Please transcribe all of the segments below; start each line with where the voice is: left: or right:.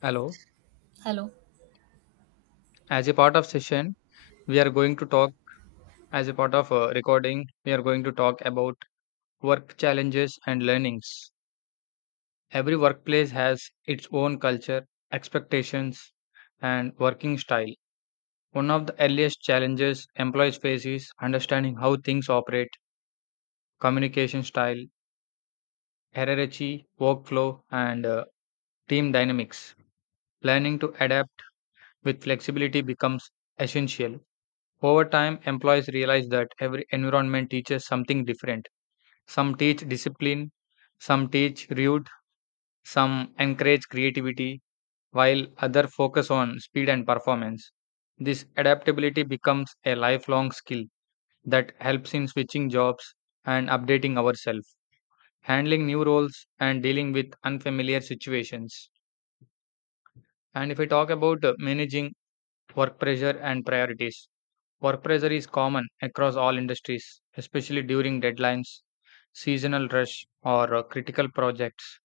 left: Hello.
right: Hello.
left: As a part of session, we are going to talk as a part of recording, we are going to talk about work challenges and learnings. Every workplace has its own culture, expectations, and working style. One of the earliest challenges employees face is understanding how things operate, communication style, hierarchy, workflow, and team dynamics. Learning to adapt with flexibility becomes essential. Over time, employees realize that every environment teaches something different. Some teach discipline, some teach route, some encourage creativity, while others focus on speed and performance. This adaptability becomes a lifelong skill that helps in switching jobs and updating ourselves, handling new roles, and dealing with unfamiliar situations. And if I talk about managing work pressure and priorities. Work pressure is common across all industries, especially during deadlines, seasonal rush, or critical projects.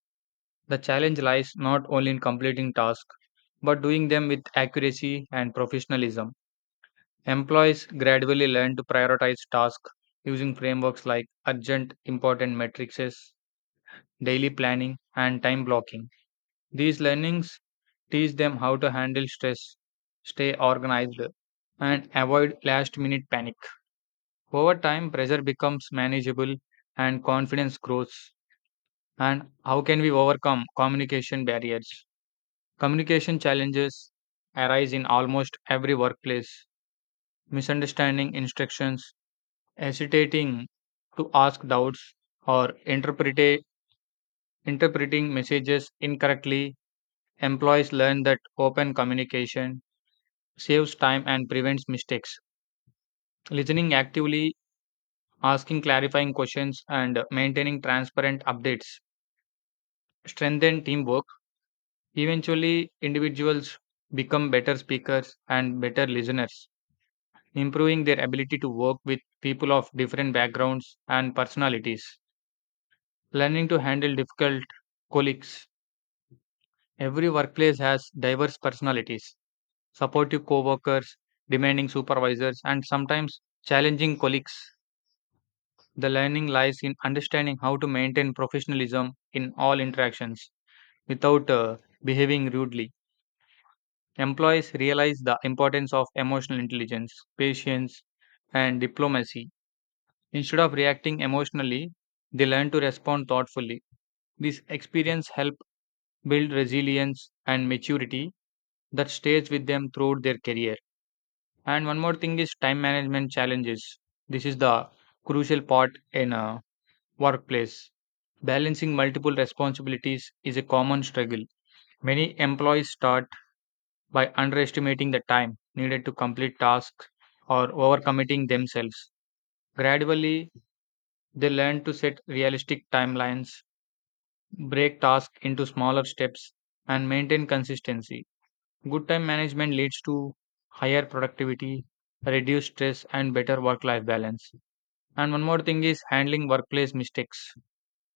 left: The challenge lies not only in completing tasks, but doing them with accuracy and professionalism. Employees gradually learn to prioritize tasks using frameworks like urgent, important matrices, daily planning, and time blocking. These learnings teach them how to handle stress, stay organized, and avoid last minute panic. Over time, pressure becomes manageable and confidence grows. And how can we overcome communication barriers? Communication challenges arise in almost every workplace. Misunderstanding instructions, hesitating to ask doubts, or interpreting messages incorrectly. Employees learn that open communication saves time and prevents mistakes. Listening actively, asking clarifying questions, and maintaining transparent updates strengthen teamwork. Eventually, individuals become better speakers and better listeners, improving their ability to work with people of different backgrounds and personalities. Learning to handle difficult colleagues. Every workplace has diverse personalities, supportive co workers, demanding supervisors, and sometimes challenging colleagues. The learning lies in understanding how to maintain professionalism in all interactions without behaving rudely. Employees realize the importance of emotional intelligence, patience, and diplomacy. Instead of reacting emotionally, they learn to respond thoughtfully. This experience helps build resilience and maturity that stays with them throughout their career. And one more thing is time management challenges. This is the crucial part in workplace. Balancing multiple responsibilities is a common struggle. Many employees start by underestimating the time needed to complete tasks or overcommitting themselves. Gradually, they learn to set realistic timelines, break tasks into smaller steps, and maintain consistency. Good time management leads to higher productivity, reduced stress, and better work life balance. And one more thing is handling workplace mistakes.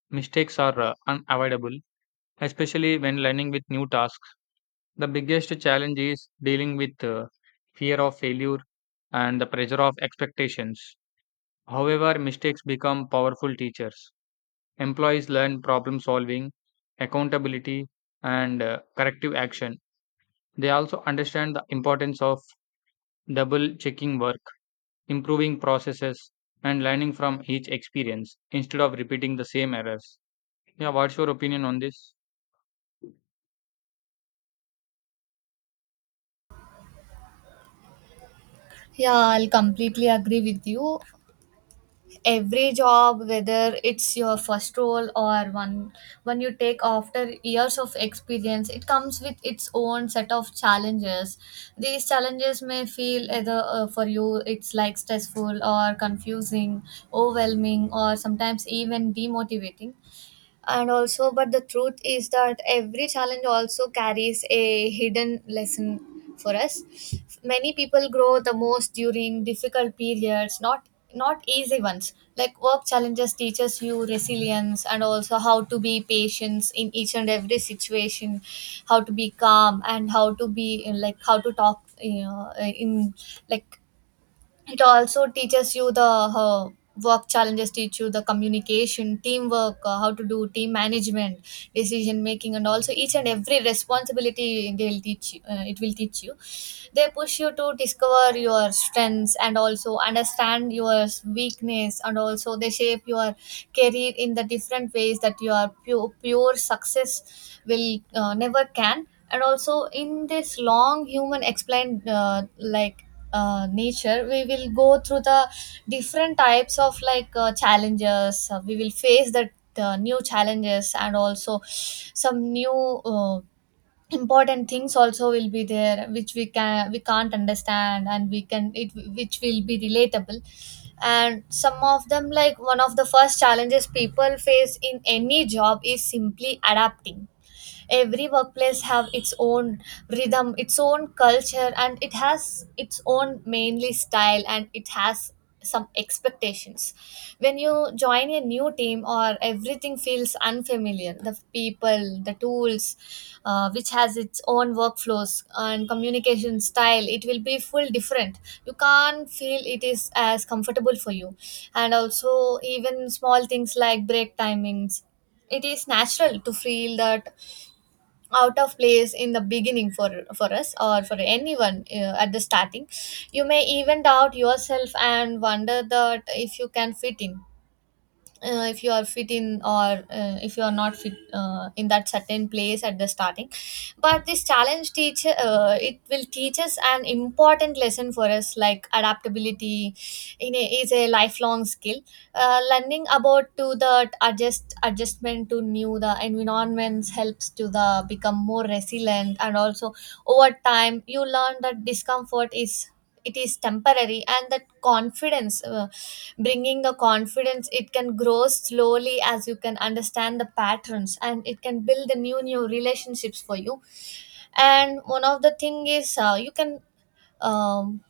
left: Mistakes are unavoidable, especially when learning with new tasks. The biggest challenge is dealing with fear of failure and the pressure of expectations. However, mistakes become powerful teachers. Employees learn problem solving, accountability, and corrective action. They also understand the importance of double checking work, improving processes, and learning from each experience instead of repeating the same errors. Yeah, what's your opinion on this?
right: Yeah, I'll completely agree with you. Every job, whether it's your first role or one when you take after years of experience, it comes with its own set of challenges. These challenges may feel either for you it's like stressful or confusing, overwhelming, or sometimes even demotivating. And also but the truth is that every challenge also carries a hidden lesson for us. Many people grow the most during difficult periods, not easy ones. Like, work challenges teaches you resilience and also how to be patient in each and every situation, how to be calm and how to be like how to talk, you know. In like It also teaches you the how. Work challenges teach you the communication, teamwork, how to do team management, decision making, and also each and every responsibility they will teach you. It will teach you. They push you to discover your strengths and also understand your weakness, and also they shape your career in the different ways that your pure success will never can. And also in this long human explained, nature, we will go through the different types of challenges. We will face the new challenges and also some new, uh, important things also will be there which we can't understand and we can it, which will be relatable. And some of them, like, one of the first challenges people face in any job is simply adapting. Every workplace have its own rhythm, its own culture, and it has its own mainly style, and it has some expectations. When you join a new team or everything feels unfamiliar, the people, the tools, which has its own workflows and communication style, it will be full different. You can't feel it is as comfortable for you, and also even small things like break timings. It is natural to feel that out of place in the beginning, for us or for anyone, at the starting. You may even doubt yourself and wonder that if you can fit in, if you are fit in, or if you are not fit in that certain place at the starting. But this challenge teacher, it will teach us an important lesson for us, like adaptability in a, is a lifelong skill. Learning about to the adjustment to new the environments helps to the become more resilient, and also over time you learn that discomfort is, it is temporary, and that confidence, bringing the confidence, it can grow slowly as you can understand the patterns, and it can build the new relationships for you. And one of the thing is, you can, um,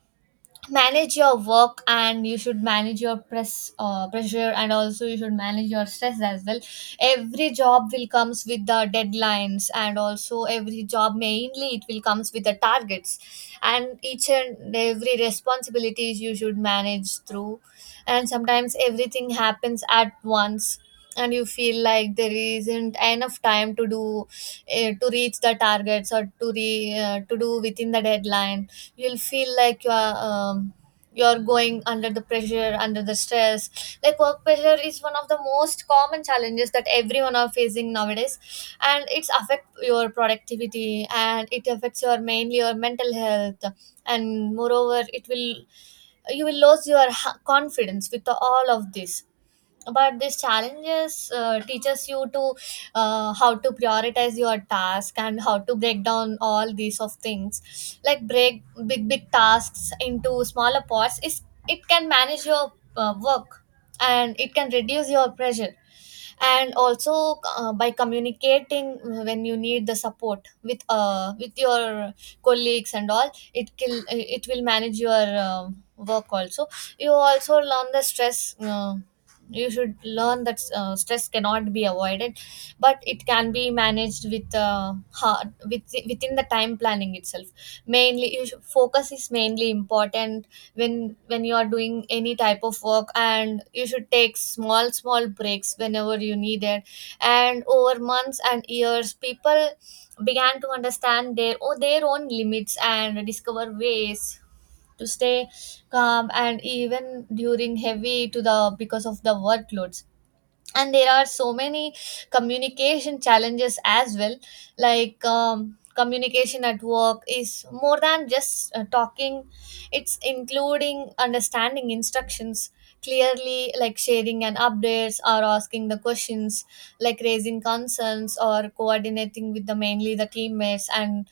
right: manage your work, and you should manage your pressure, and also you should manage your stress as well. Every job will comes with the deadlines, and also every job mainly it will comes with the targets, and each and every responsibilities you should manage through. And sometimes everything happens at once, and you feel like there isn't enough time to do, to reach the targets or to to do within the deadline. You'll feel like you are, you're going under the pressure, under the stress. Like, work pressure is one of the most common challenges that everyone are facing nowadays, and it's affect your productivity, and it affects your mainly your mental health. And moreover it will, you will lose your confidence with all of this. But these challenges, teaches you to, how to prioritize your task and how to break down all these of things. Like, break big tasks into smaller parts is, it can manage your work, and it can reduce your pressure. And also, by communicating when you need the support with, with your colleagues and all, it will manage your, uh, work also. You also learn the stress, you should learn that stress cannot be avoided, but it can be managed with, hard, with within the time planning itself. Mainly you should, focus is mainly important. When you are doing any type of work, and you should take small breaks whenever you need it. And over months and years, people began to understand their or their own limits and discover ways to stay calm and even during heavy to the because of the workloads. And there are so many communication challenges as well. Like, communication at work is more than just talking. It's including understanding instructions clearly, like sharing and updates or asking the questions, like raising concerns or coordinating with the mainly the teammates, and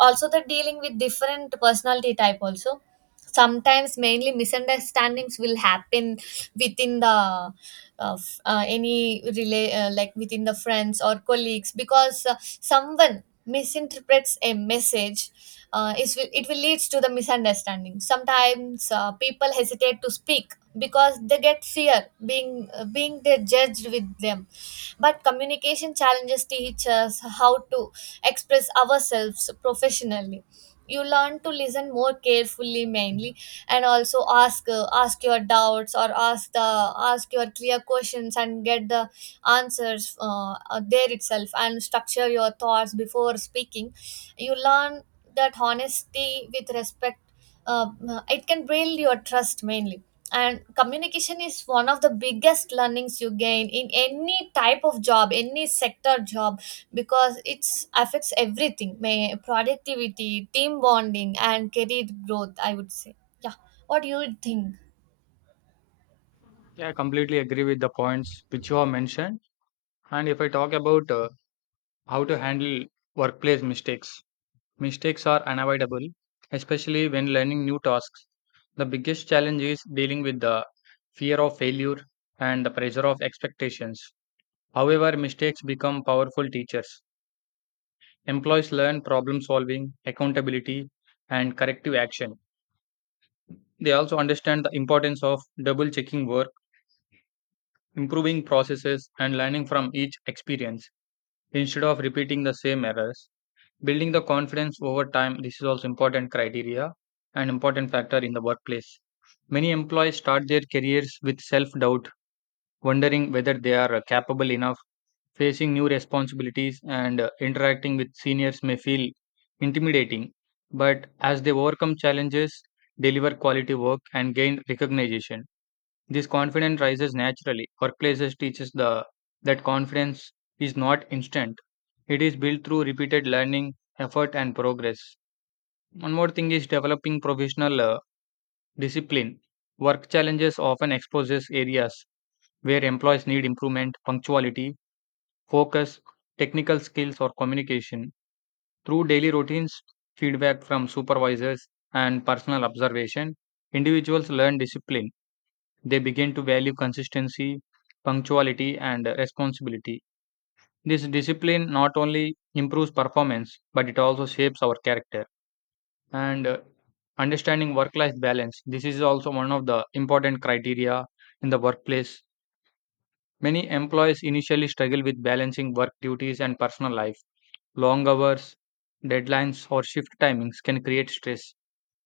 right: also the dealing with different personality type also. Sometimes mainly misunderstandings will happen within the, any relay like within the friends or colleagues, because someone misinterprets a message, it will leads to the misunderstanding. Sometimes people hesitate to speak because they get fear being, being they judged with them. But communication challenges teach us how to express ourselves professionally. You learn to listen more carefully, mainly, and also ask, ask your doubts or ask the, ask your clear questions and get the answers there itself, and structure your thoughts before speaking. You learn that honesty with respect, uh, it can build your trust mainly. And communication is one of the biggest learnings you gain in any type of job, any sector job, because it affects everything, may productivity, team bonding, and career growth, I would say. Yeah. What do you think?
left: Yeah, I completely agree with the points which you have mentioned. And if I talk about how to handle workplace mistakes, mistakes are unavoidable, especially when learning new tasks. The biggest challenge is dealing with the fear of failure and the pressure of expectations. However, mistakes become powerful teachers. Employees learn problem solving, accountability, and corrective action. They also understand the importance of double checking work, improving processes, and learning from each experience instead of repeating the same errors. Building the confidence over time, this is also important criteria and important factor in the workplace. Many employees start their careers with self-doubt, wondering whether they are capable enough. Facing new responsibilities and interacting with seniors may feel intimidating, but as they overcome challenges, deliver quality work and gain recognition, this confidence rises naturally. Workplaces teaches the that confidence is not instant. It is built through repeated learning, effort, and progress. One more thing is developing professional discipline. Work challenges often exposes areas where employees need improvement, punctuality, focus, technical skills, or communication. Through daily routines, feedback from supervisors, and personal observation, individuals learn discipline. They begin to value consistency, punctuality, and responsibility. This discipline not only improves performance, but it also shapes our character. And Understanding work life balance, this is also one of the important criteria in the workplace. Many employees initially struggle with balancing work duties and personal life. Long hours, deadlines, or shift timings can create stress.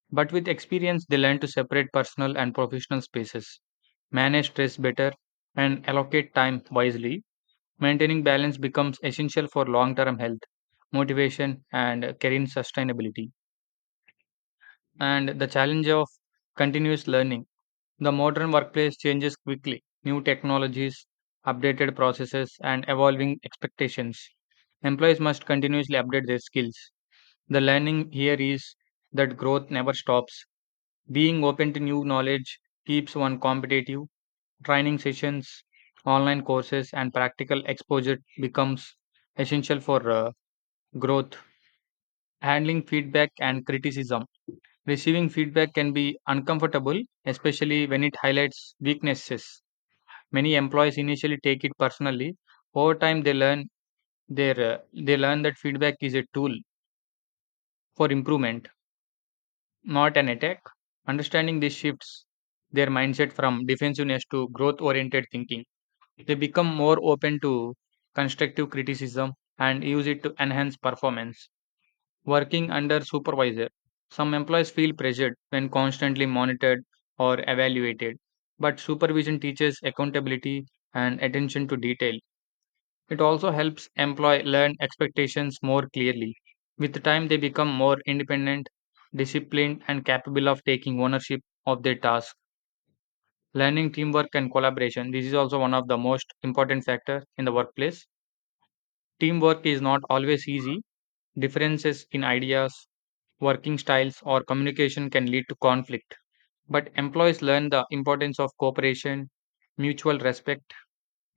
left: But with experience, they learn to separate personal and professional spaces, manage stress better, and allocate time wisely. Maintaining balance becomes essential for long term health, motivation, and career sustainability. And the challenge of continuous learning. The modern workplace changes quickly, new technologies, updated processes, and evolving expectations. Employees must continuously update their skills. The learning here is that growth never stops. Being open to new knowledge keeps one competitive. Training sessions, online courses, and practical exposure becomes essential for growth. Handling feedback and criticism. Receiving feedback can be uncomfortable, especially when it highlights weaknesses. Many employees initially take it personally. Over time, they learn that feedback is a tool for improvement, not an attack. Understanding this shifts their mindset from defensiveness to growth oriented thinking. They become more open to constructive criticism and use it to enhance performance. Working under supervisor, some employees feel pressured when constantly monitored or evaluated, but supervision teaches accountability and attention to detail. It also helps employee learn expectations more clearly. With time, they become more independent, disciplined, and capable of taking ownership of their tasks. Learning teamwork and collaboration. This is also one of the most important factors in the workplace. Teamwork is not always easy. Differences in ideas, working styles, or communication can lead to conflict. But employees learn the importance of cooperation, mutual respect,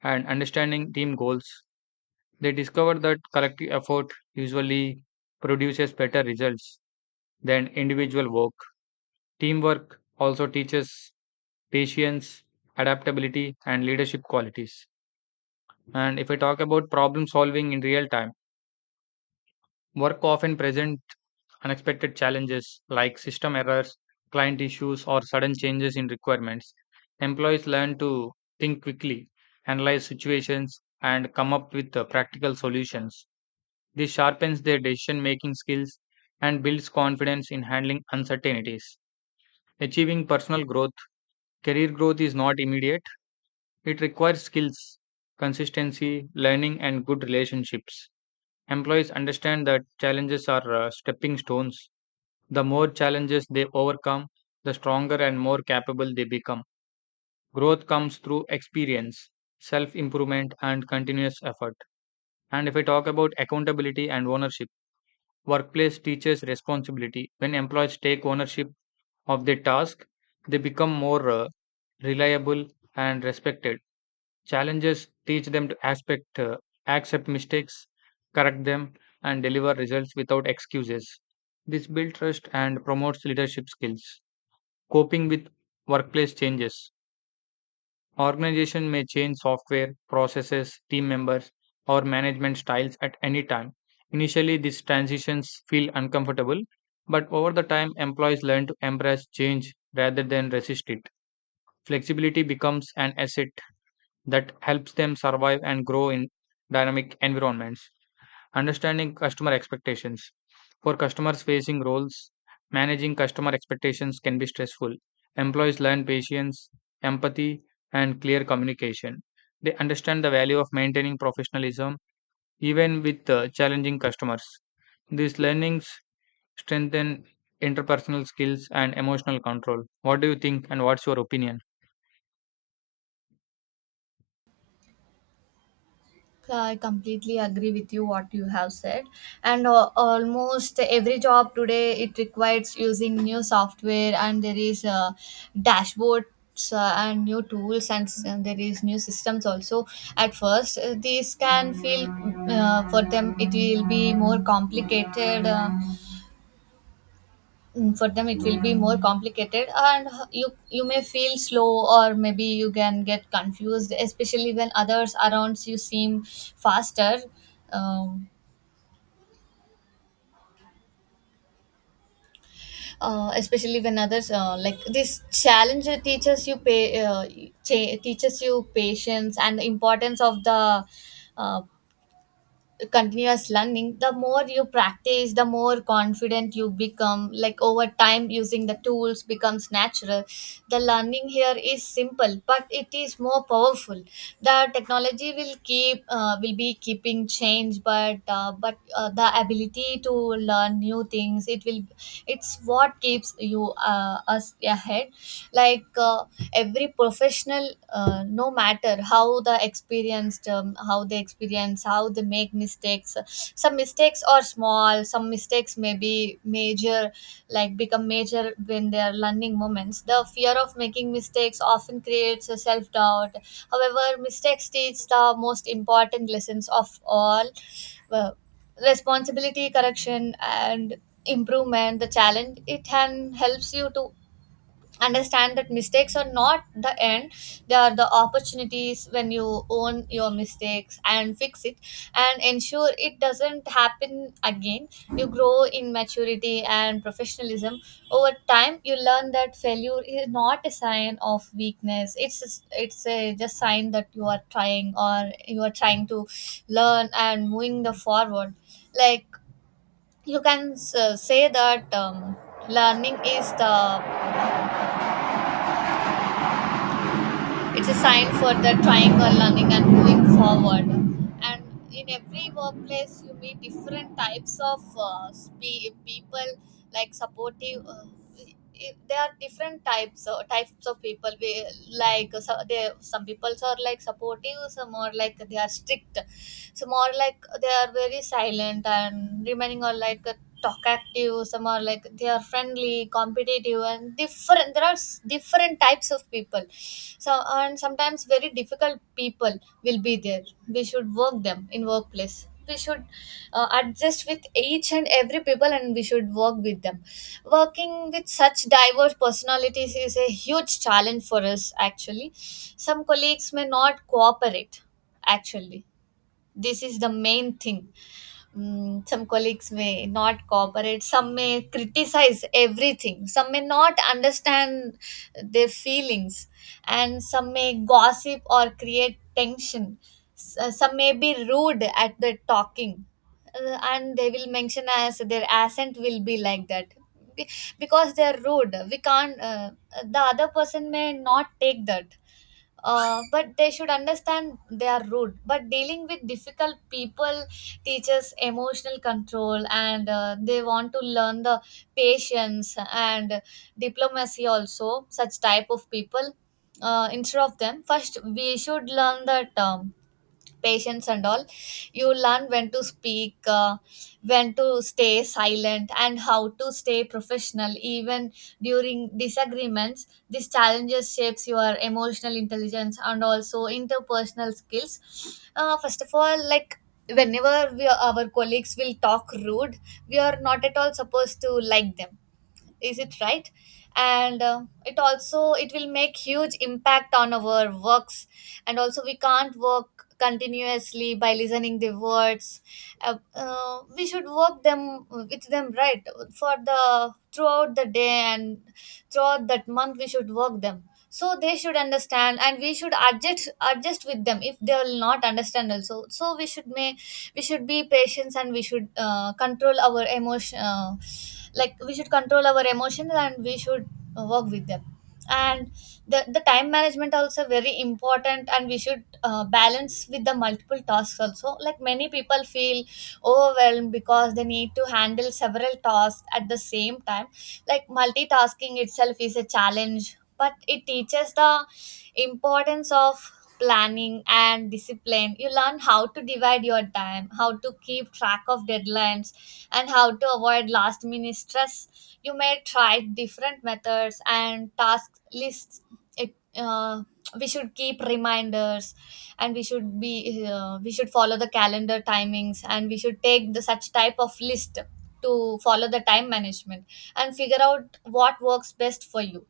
left: and understanding team goals. They discover that collective effort usually produces better results than individual work. Teamwork also teaches patience, adaptability, and leadership qualities. And if I talk about problem solving in real time, work often present unexpected challenges like system errors, client issues, or sudden changes in requirements. Employees learn to think quickly, analyze situations, and come up with practical solutions. This sharpens their decision making skills and builds confidence in handling uncertainties. Achieving personal growth, career growth is not immediate, it requires skills, consistency, learning, and good relationships. Employees understand that challenges are stepping stones. The more challenges they overcome, the stronger and more capable they become. Growth comes through experience, self improvement, and continuous effort. And if I talk about accountability and ownership, workplace teaches responsibility. When employees take ownership of their task, they become more reliable and respected. Challenges teach them to accept mistakes, correct them, and deliver results without excuses. This builds trust and promotes leadership skills. Coping with workplace changes. Organization may change software, processes, team members, or management styles at any time. Initially, these transitions feel uncomfortable, but over the time, employees learn to embrace change rather than resist it. Flexibility becomes an asset that helps them survive and grow in dynamic environments. Understanding customer expectations for customers facing roles, managing customer expectations can be stressful. Employees learn patience, empathy, and clear communication. They understand the value of maintaining professionalism even with challenging customers. These learnings strengthen interpersonal skills and emotional control. What do you think and what's your opinion?
right: I completely agree with you what you have said. And almost every job today it requires using new software, and there is dashboards and new tools, and, and there is new systems also. At first, these can feel, for them it will be more complicated. For them it will be more complicated, and you may feel slow, or maybe you can get confused, especially when others around you seem faster. um, Especially when others, like, this challenge teaches you teaches you patience and the importance of the, uh, continuous learning. The more you practice, the more confident you become. Like, over time using the tools becomes natural. The learning here is simple, but it is more powerful. The technology will keep, will be keeping change, but the ability to learn new things, it will, it's what keeps you us ahead. Like, every professional, no matter how the experienced, how they experience, how they make mistakes. Some mistakes are small, some mistakes may be major, like become major when they are learning moments. The fear of making mistakes often creates a self-doubt. However, mistakes teach the most important lessons of all. uh, Responsibility, correction, and improvement. The challenge it can helps you to understand that mistakes are not the end, they are the opportunities. When you own your mistakes and fix it and ensure it doesn't happen again, you grow in maturity and professionalism. Over time you learn that failure is not a sign of weakness, it's a just sign that you are trying, or you are trying to learn and moving the forward. Like, you can say that, learning is the, it's a sign for the trying or learning and moving forward. And in every workplace you meet different types of people, like supportive, i- there are different types, types of people we, like uh, so they, some people are like supportive, some are like they are strict, some are like they are very silent, and remaining are like talkative, some are like they are friendly, competitive, and different. There are different types of people. So and sometimes very difficult people will be there. We should work them in workplace. We should adjust with each and every people, and we should work with them. Working with such diverse personalities is a huge challenge for us. Actually some colleagues may not cooperate. Actually this is the main thing. Mm, some colleagues may not cooperate, some may criticize everything, some may not understand their feelings, and some may gossip or create tension. Some may be rude at the talking, and they will mention as their accent will be like that. Be- Because they are rude, we can't. The other person may not take that, but they should understand they are rude. But dealing with difficult people teaches emotional control, and they want to learn the patience and diplomacy also such type of people. Instead of them, first we should learn that patience and all. You learn when to speak, when to stay silent, and how to stay professional even during disagreements. These challenges shapes your emotional intelligence and also interpersonal skills. First of all, like, whenever we our colleagues will talk rude, we are not at all supposed to like them, is it right? And it also it will make huge impact on our works. And also we can't work continuously by listening the words. We should work them, with them, right? For the throughout the day and throughout that month we should work them, so they should understand. And we should adjust with them. If they will not understand also, so we should make, we should be patient, and we should control our emotion. Like, we should control our emotions and we should work with them. And the time management also very important, and we should balance with the multiple tasks also. Like, many people feel overwhelmed because they need to handle several tasks at the same time. Like multitasking itself is a challenge, but it teaches the importance of planning and discipline. You learn how to divide your time, how to keep track of deadlines, and how to avoid last minute stress. You may try different methods and task lists. it, uh, we should keep reminders, and we should be we should follow the calendar timings, and we should take the such type of list to follow the time management and figure out what works best for you.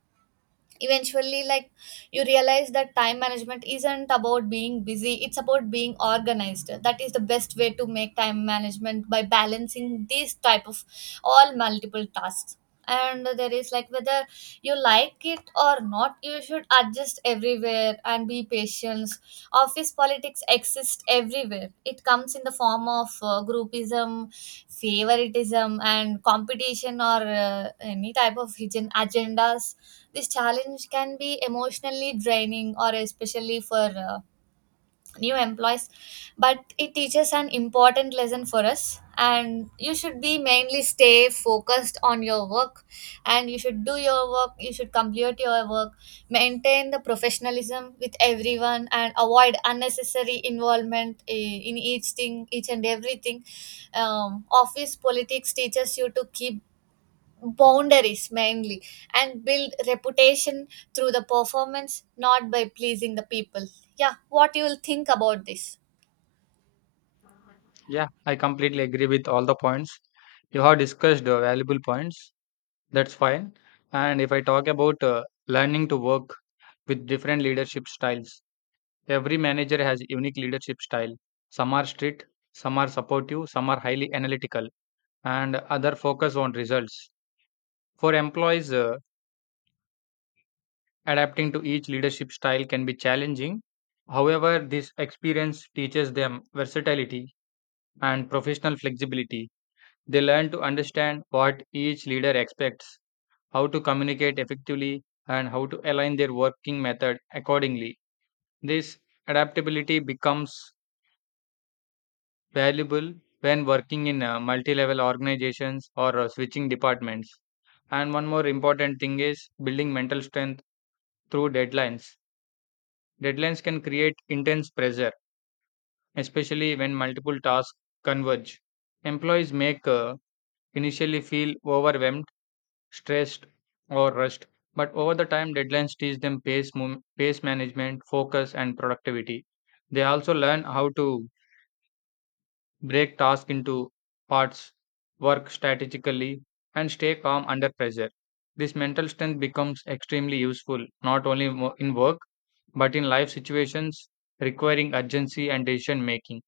right: Eventually, like, you realize that time management isn't about being busy, it's about being organized. That is the best way to make time management, by balancing these type of all multiple tasks. And there is like, whether you like it or not, you should adjust everywhere and be patient. Office politics exist everywhere. It comes in the form of groupism, favoritism, and competition, or any type of hidden agendas. This challenge can be emotionally draining, or especially for new employees, but it teaches an important lesson for us. And you should be mainly stay focused on your work, and you should do your work, you should complete your work, maintain the professionalism with everyone, and avoid unnecessary involvement in each thing, each and everything. Office politics teaches you to keep boundaries mainly, and build reputation through the performance, not by pleasing the people. Yeah, what you will think about this?
left: Yeah, I completely agree with all the points you have discussed. Uh, valuable points. That's fine. And if I talk about learning to work with different leadership styles, every manager has unique leadership style. Some are strict, some are supportive, some are highly analytical, and other focus on results. For employees, adapting to each leadership style can be challenging. However, this experience teaches them versatility and professional flexibility. They learn to understand what each leader expects, how to communicate effectively, and how to align their working method accordingly. This adaptability becomes valuable when working in multi level organizations or switching departments. And one more important thing is building mental strength through deadlines. Deadlines can create intense pressure, especially when multiple tasks converge. Employees make initially feel overwhelmed, stressed, or rushed, but over the time, deadlines teach them pace management, focus, and productivity. They also learn how to break tasks into parts, work strategically, and stay calm under pressure. This mental strength becomes extremely useful not only in work but in life situations requiring urgency and decision making.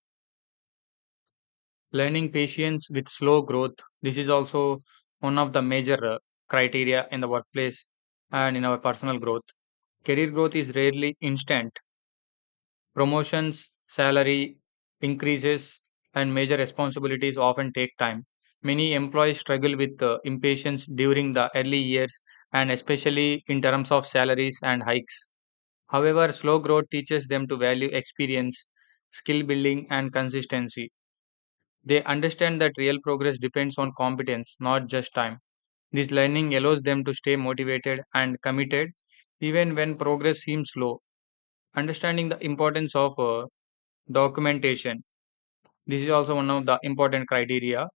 left: Learning patience with slow growth, this is also one of the major criteria in the workplace and in our personal growth. Career growth is rarely instant. Promotions, salary increases, and major responsibilities often take time. Many employees struggle with impatience during the early years, and especially in terms of salaries and hikes. However, slow growth teaches them to value experience, skill building, and consistency. They understand that real progress depends on competence, not just time. This learning allows them to stay motivated and committed even when progress seems slow. Understanding the importance of documentation. This is also one of the important criteria.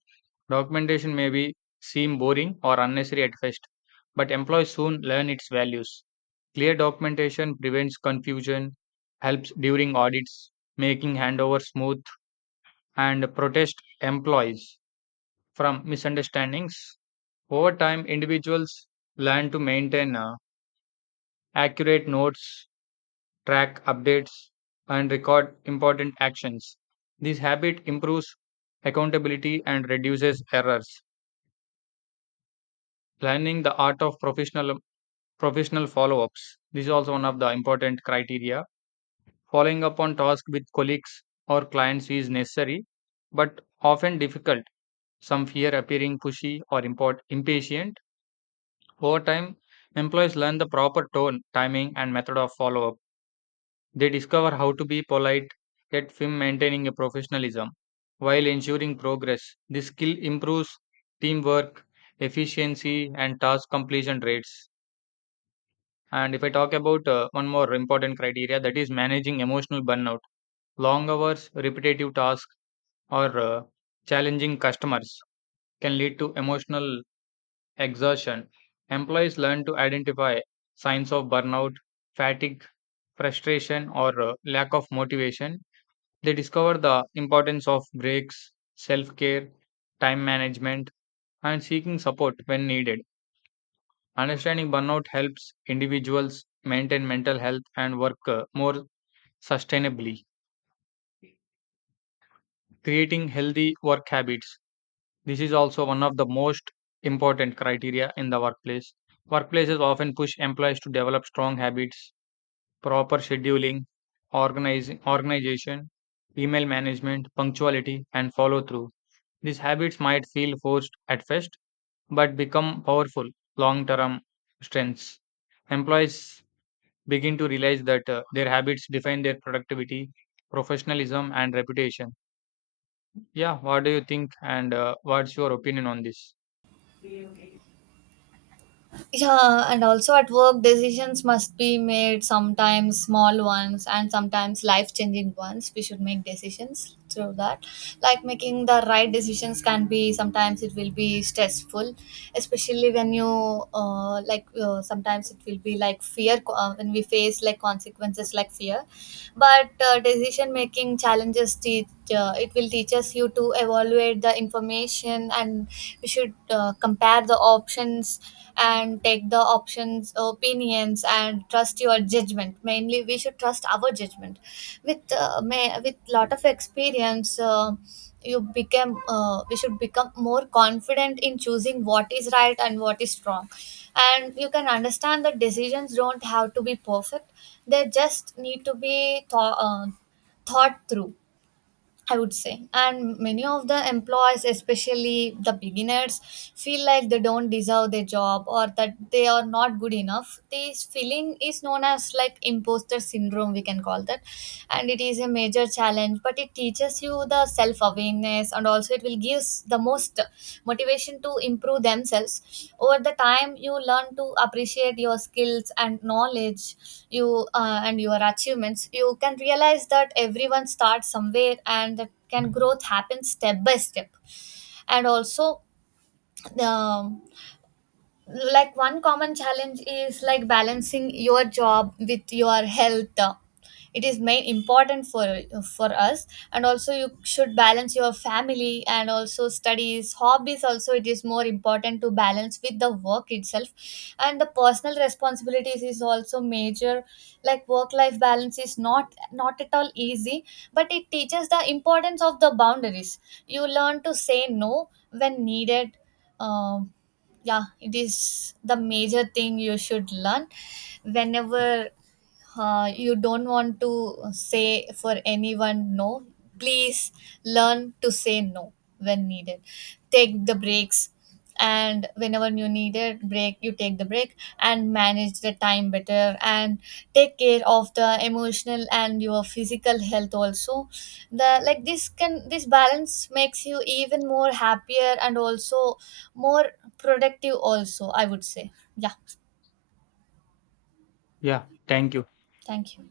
left: Documentation may be seem boring or unnecessary at first, but employees soon learn its values. Clear documentation prevents confusion, helps during audits, making handover smooth, and protects employees from misunderstandings. Over time, individuals learn to maintain accurate notes, track updates, and record important actions. This habit improves accountability and reduces errors. Learning the art of professional follow-ups. This is also one of the important criteria. Following up on tasks with colleagues or clients is necessary, but often difficult. Some fear appearing pushy or impatient. Over time, employees learn the proper tone, timing, and method of follow up. They discover how to be polite, yet firm maintaining a professionalism while ensuring progress. This skill improves teamwork, efficiency, and task completion rates. And if I talk about one more important criteria, that is managing emotional burnout. Long hours, repetitive tasks, or challenging customers can lead to emotional exertion. Employees learn to identify signs of burnout, fatigue, frustration, or lack of motivation. They discover the importance of breaks, self care, time management, and seeking support when needed. Understanding burnout helps individuals maintain mental health and work more sustainably. Creating healthy work habits. This is also one of the most important criteria in the workplace. Workplaces often push employees to develop strong habits, proper scheduling, organization, email management, punctuality, and follow through. These habits might feel forced at first, but become powerful long term strengths. Employees begin to realize that their habits define their productivity, professionalism, and reputation. Yeah, what do you think? And what's your opinion on this?
right: Yeah, and also at work decisions must be made, sometimes small ones and sometimes life changing ones. We should make decisions through that. Like, making the right decisions can be sometimes it will be stressful, especially when you sometimes it will be like when we face like consequences like fear. But decision making challenges teach, it will teach us you to evaluate the information, and we should compare the options, and take the options opinions and trust your judgment. Mainly we should trust our judgment. With with lot of experience, you become we should become more confident in choosing what is right and what is wrong. And you can understand that decisions don't have to be perfect, they just need to be thought through, I would say. And many of the employees, especially the beginners, feel like they don't deserve their job, or that they are not good enough. This feeling is known as like imposter syndrome, we can call that. And it is a major challenge, but it teaches you the self awareness, kindness, and also it will give the most motivation to improve themselves. Over the time, you learn to appreciate your skills and knowledge, you and your achievements. You can realize that everyone starts somewhere, and that can growth happen step by step. And also um, like, one common challenge is like balancing your job with your health. It is main important for us. And also you should balance your family, and also studies, hobbies also. It is more important to balance with the work itself, and the personal responsibilities is also major. Like, work life balance is not at all easy, but it teaches the importance of the boundaries. You learn to say no when needed. Um yeah, it is the major thing you should learn. Whenever you don't want to say for anyone no, please learn to say no when needed. Take the breaks, and whenever you need it break, you take the break, and manage the time better, and take care of the emotional and your physical health also. The Like, this can this balance makes you even more happier, and also more productive also, I would say. Yeah,
left: Yeah, thank you.
right: thank you.